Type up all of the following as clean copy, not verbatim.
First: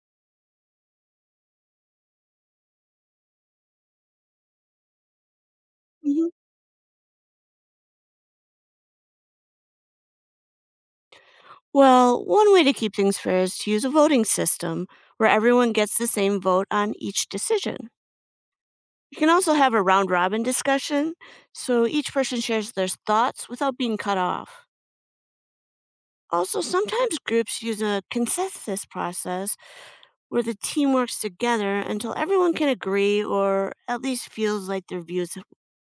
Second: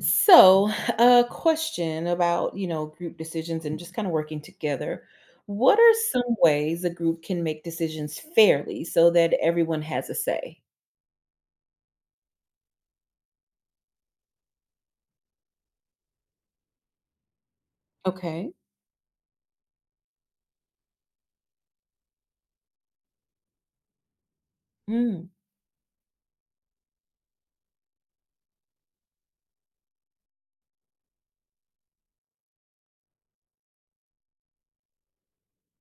So, a question about, group decisions and just kind of working together. What are Mhm. some ways a group can make decisions fairly so that everyone has a say? Well, one way to keep things fair is to use a voting system where everyone gets the same vote on each decision. Okay. You can also have a round robin discussion so each person shares their thoughts without being cut off. Mm, Also, sometimes groups use a consensus process where the team works together until everyone can agree or at least feels like their views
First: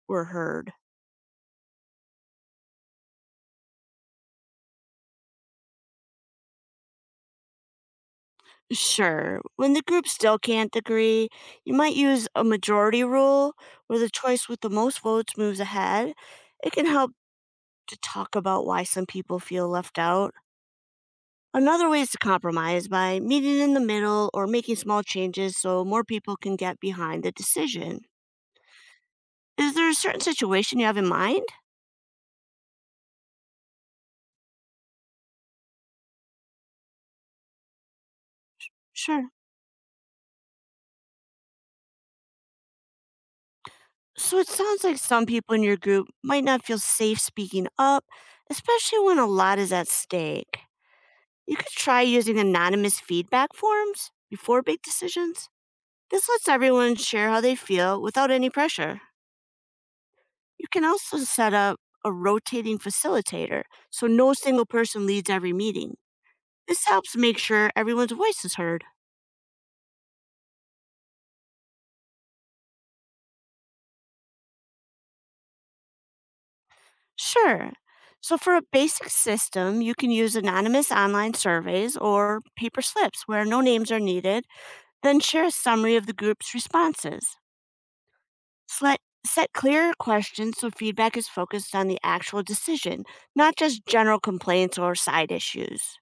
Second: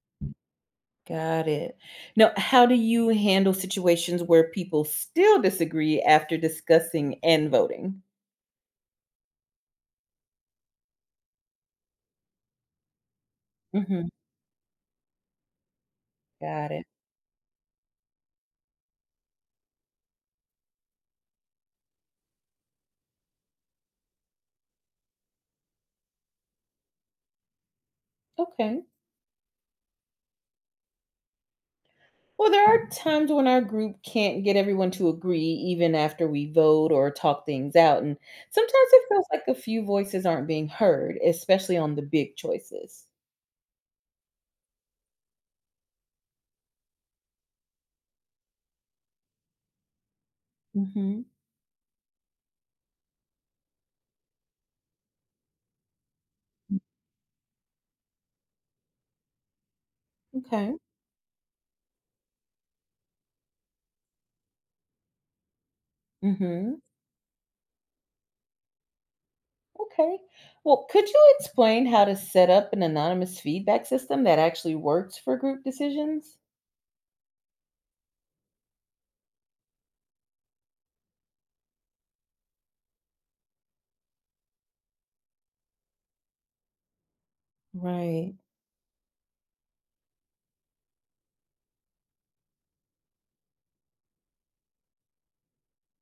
were heard. got it. Now, how do you handle situations where people still disagree after discussing and voting? Sure. When the group still can't agree, you might use a majority rule where Hmm, the choice with the most votes moves ahead. got It can it. help to talk about why some people feel left out. Another way is to compromise by meeting in the middle or making small changes so more people can get behind the decision. Okay. Is there a certain situation you have in mind? Well, there are times when our group can't get everyone to agree, even after we vote or talk things out. And sometimes it feels Sure. like a few voices aren't being heard, especially on the big choices. So it sounds like some people in your group might not feel safe speaking up, especially when a lot is at stake. Hmm. You could try using anonymous feedback forms before big decisions. This lets everyone share how they feel without any pressure. You Okay. can also set up a rotating facilitator so no single person leads every meeting. Hmm. This helps make sure everyone's voice is heard. Okay. Well, could you explain how to set up an anonymous feedback system that actually works for group decisions? Sure. So, for a basic system, you can use anonymous online surveys or paper slips where no names are needed, then share a summary of the group's responses. Right. Slet Set clear questions so feedback is focused on the actual decision, not just general complaints or side issues.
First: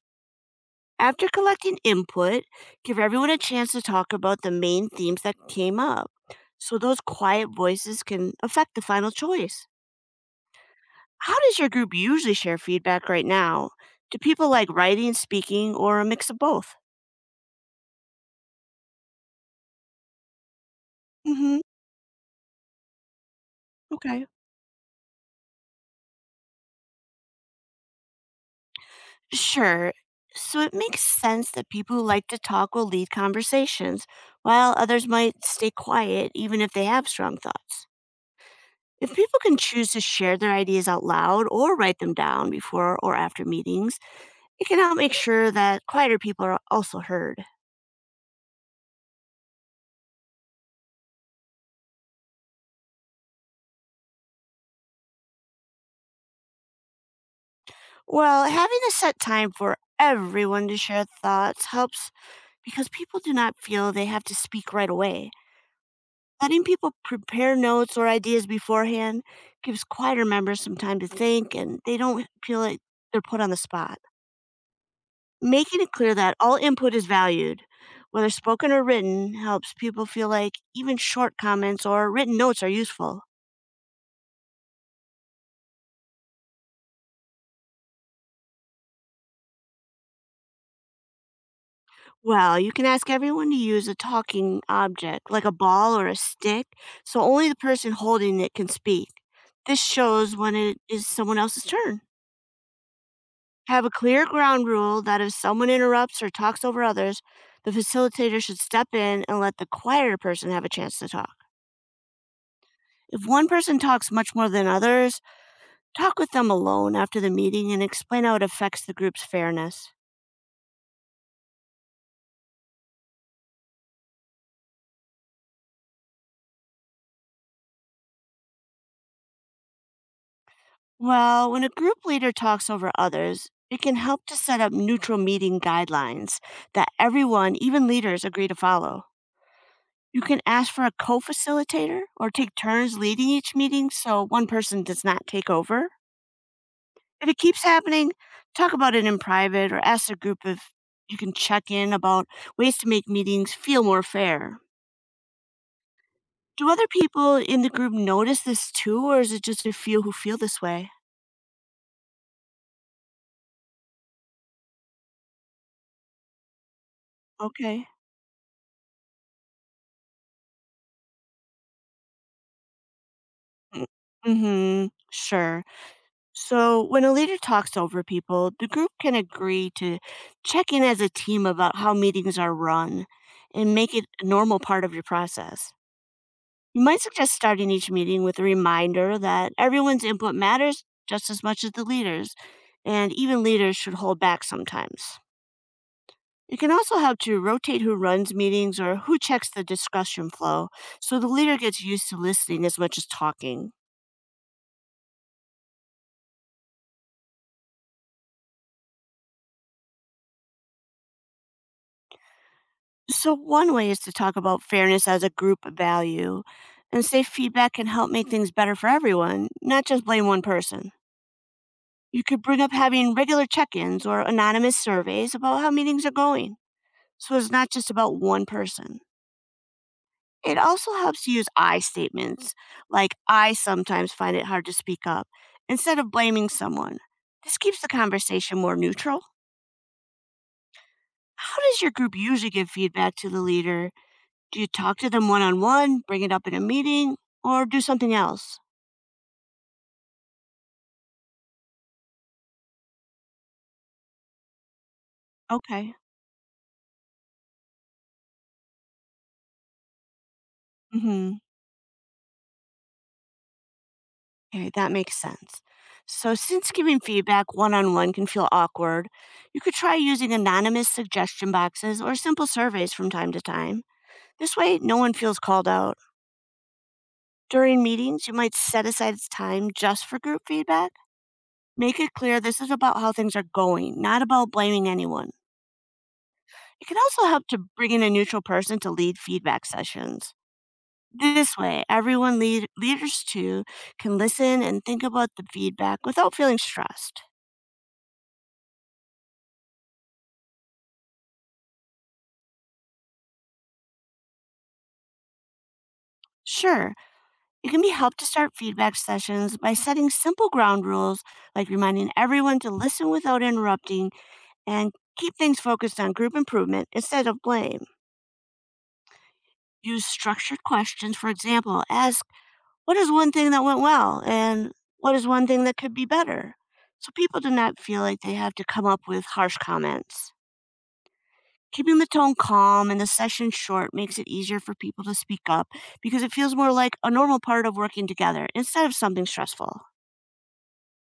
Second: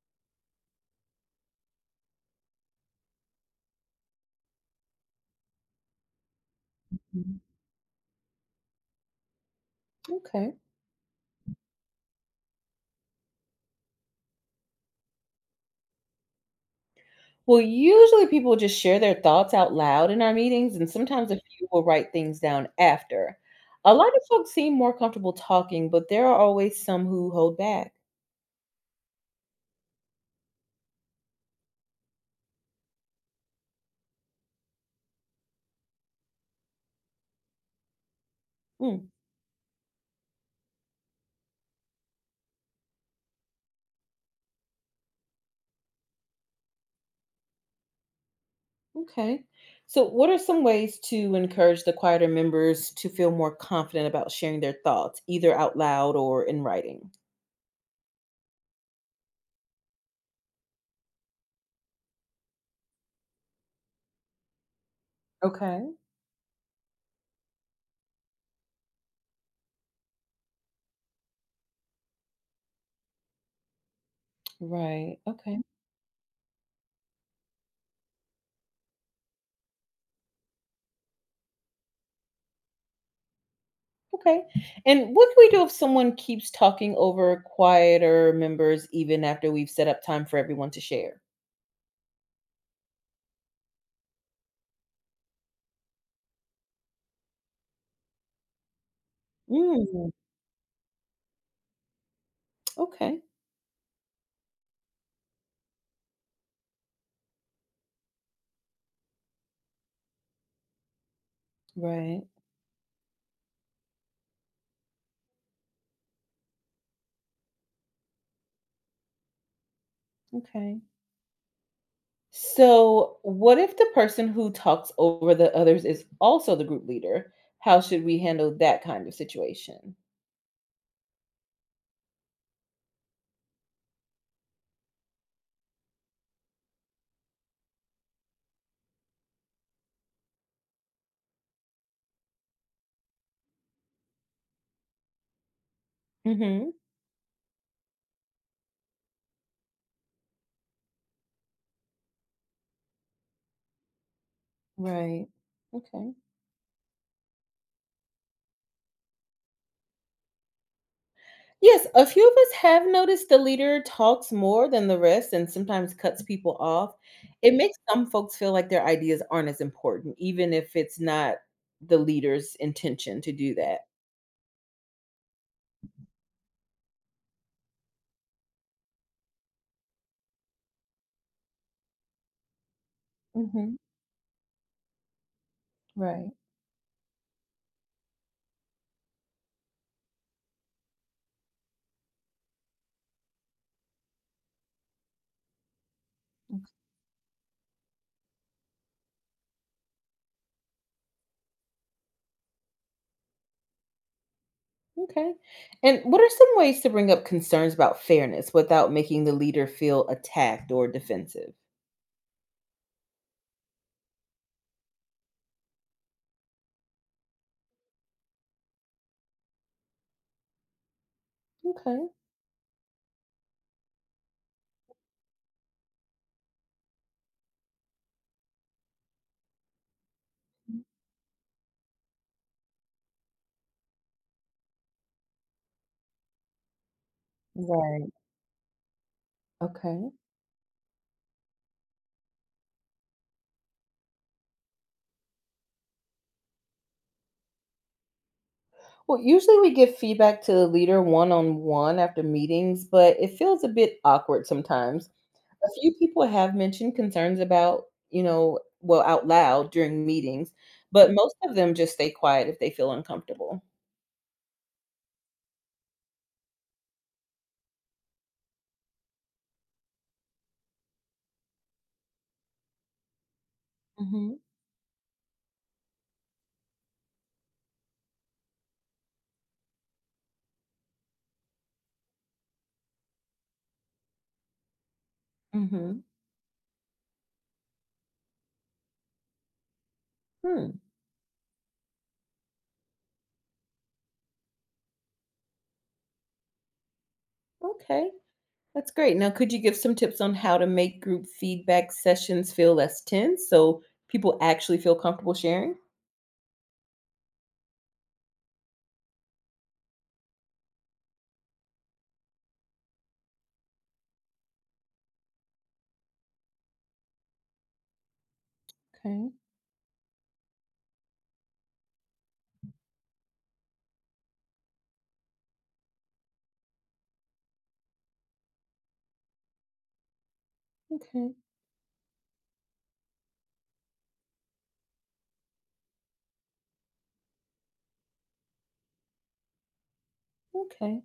After collecting input, give everyone a chance to talk about the main themes that came up so those Mhm. quiet voices can affect the final choice. Okay. How does your group usually share feedback right now? Do people like writing, speaking, or a mix of both? Well, usually people just share their thoughts out loud in our meetings, and sometimes Mm a hmm. few will write things down after. A lot of Okay. folks seem more comfortable talking, but there are always some who hold back. Sure. So it makes sense that people who like to talk will lead conversations, while others might stay quiet even if they have strong thoughts. Mm, If people can choose to share their ideas out loud or write them down before or after meetings, it can help make sure that quieter people are also heard. okay. So, what are some ways to encourage the quieter members to feel more confident about sharing their thoughts, either out loud or in writing? Well, having a set time for everyone to share thoughts helps because people do not feel they have to speak right away. Okay. Letting people prepare notes or ideas beforehand gives quieter members some time to think and they don't feel like they're put on the spot. Right. Okay. Making it clear that all input is valued, whether spoken or written, helps people feel like even short comments or written notes are useful. Okay. And what can we do if someone keeps talking over quieter members even after we've set up time for everyone to share? Well, you can ask everyone to use a talking object, like a ball or a stick, so only the person holding it can speak. This shows when it is someone else's turn. Okay. Have a clear ground rule that if someone interrupts or talks over others, the facilitator should step in and let the quieter person have a chance to talk. Right. If one person talks much more than others, talk with them alone after the meeting and explain how it affects the group's fairness. Okay. So, what if the person who talks over the others is also the group leader? How should we handle that kind of situation? Well, when a group leader talks over others, it can help to set up neutral meeting guidelines that everyone, even leaders, agree to follow. You can ask for a co facilitator or take turns leading each meeting so one person does not take over. Hmm. If it keeps happening, talk about it in private or ask the group if you can check in about ways to make meetings feel more fair. Right. Okay. Do other people in the group notice this too, or is it just a few who feel this way? Yes, a few of us have noticed the leader talks more than the rest and sometimes cuts people off. It makes Okay. some folks feel like their ideas aren't as important, even if it's not the leader's intention to do that. Mm-hmm. Sure. So when a leader talks over people, the group can agree to check in as a team about how meetings are run and Hmm. make it a normal part of your process. Right. You might suggest starting each meeting with a reminder that everyone's input matters just as much as the leaders, and even leaders should hold back sometimes. It can also help to rotate who runs meetings or who checks the discussion flow so the leader gets used to listening as much as talking. Okay. And what are some ways to bring up concerns about fairness without making the leader feel attacked or defensive? So, one way is to talk about fairness as a group value and say feedback can help make things better for everyone, not just blame one person. Okay. You could bring up having regular check ins or anonymous surveys about how meetings are going. So it's not just about one person. It also helps you use I statements, like I sometimes find it hard to speak up, instead of blaming someone. This keeps the Right. conversation more neutral. Okay. How does your group usually give feedback to the leader? Do you talk to them one on one, bring it up in a meeting, or do something else? Well, usually we give feedback to the leader one on one after meetings, but it feels a bit awkward sometimes. A few Okay. people have mentioned concerns about, well, out loud during meetings, but most Mm-hmm. of them just stay quiet if they feel uncomfortable. Okay, that makes sense. So, since giving feedback one on one can feel awkward, you could try using anonymous suggestion boxes or simple surveys from time to time. Mm-hmm. This way, no one feels called out. During meetings, you might set aside time just for group feedback. Make it clear this is about how things are going, not about blaming anyone. Mm-hmm. It can also help to bring in a neutral person to lead feedback sessions. Hmm. This way, leaders too can listen and think about the feedback without feeling stressed. Okay. That's great. Now, could you give some tips on how to make group feedback sessions feel less tense so people actually feel comfortable sharing? Sure, it can be helped to start feedback sessions by setting simple ground rules like reminding everyone to listen without interrupting and keep things focused on group improvement instead of blame. Okay, Use structured questions. For example, ask, what is one thing that went well? And what is one thing that could be better? So people do not feel like they have to come up with harsh comments. okay, Keeping the tone calm and the session short makes it easier for people to speak up because it feels more like a normal part of working together instead of something stressful. okay.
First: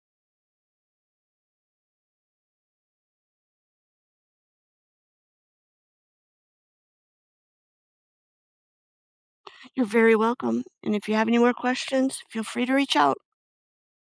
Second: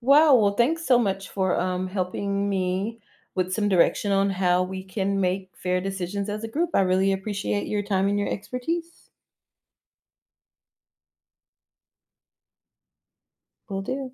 Wow. Well, thanks so much for helping me with some direction on how we can make fair decisions as a group. I really appreciate your time and your expertise. You're very welcome. And if you have any more questions, feel free to reach out. Will do.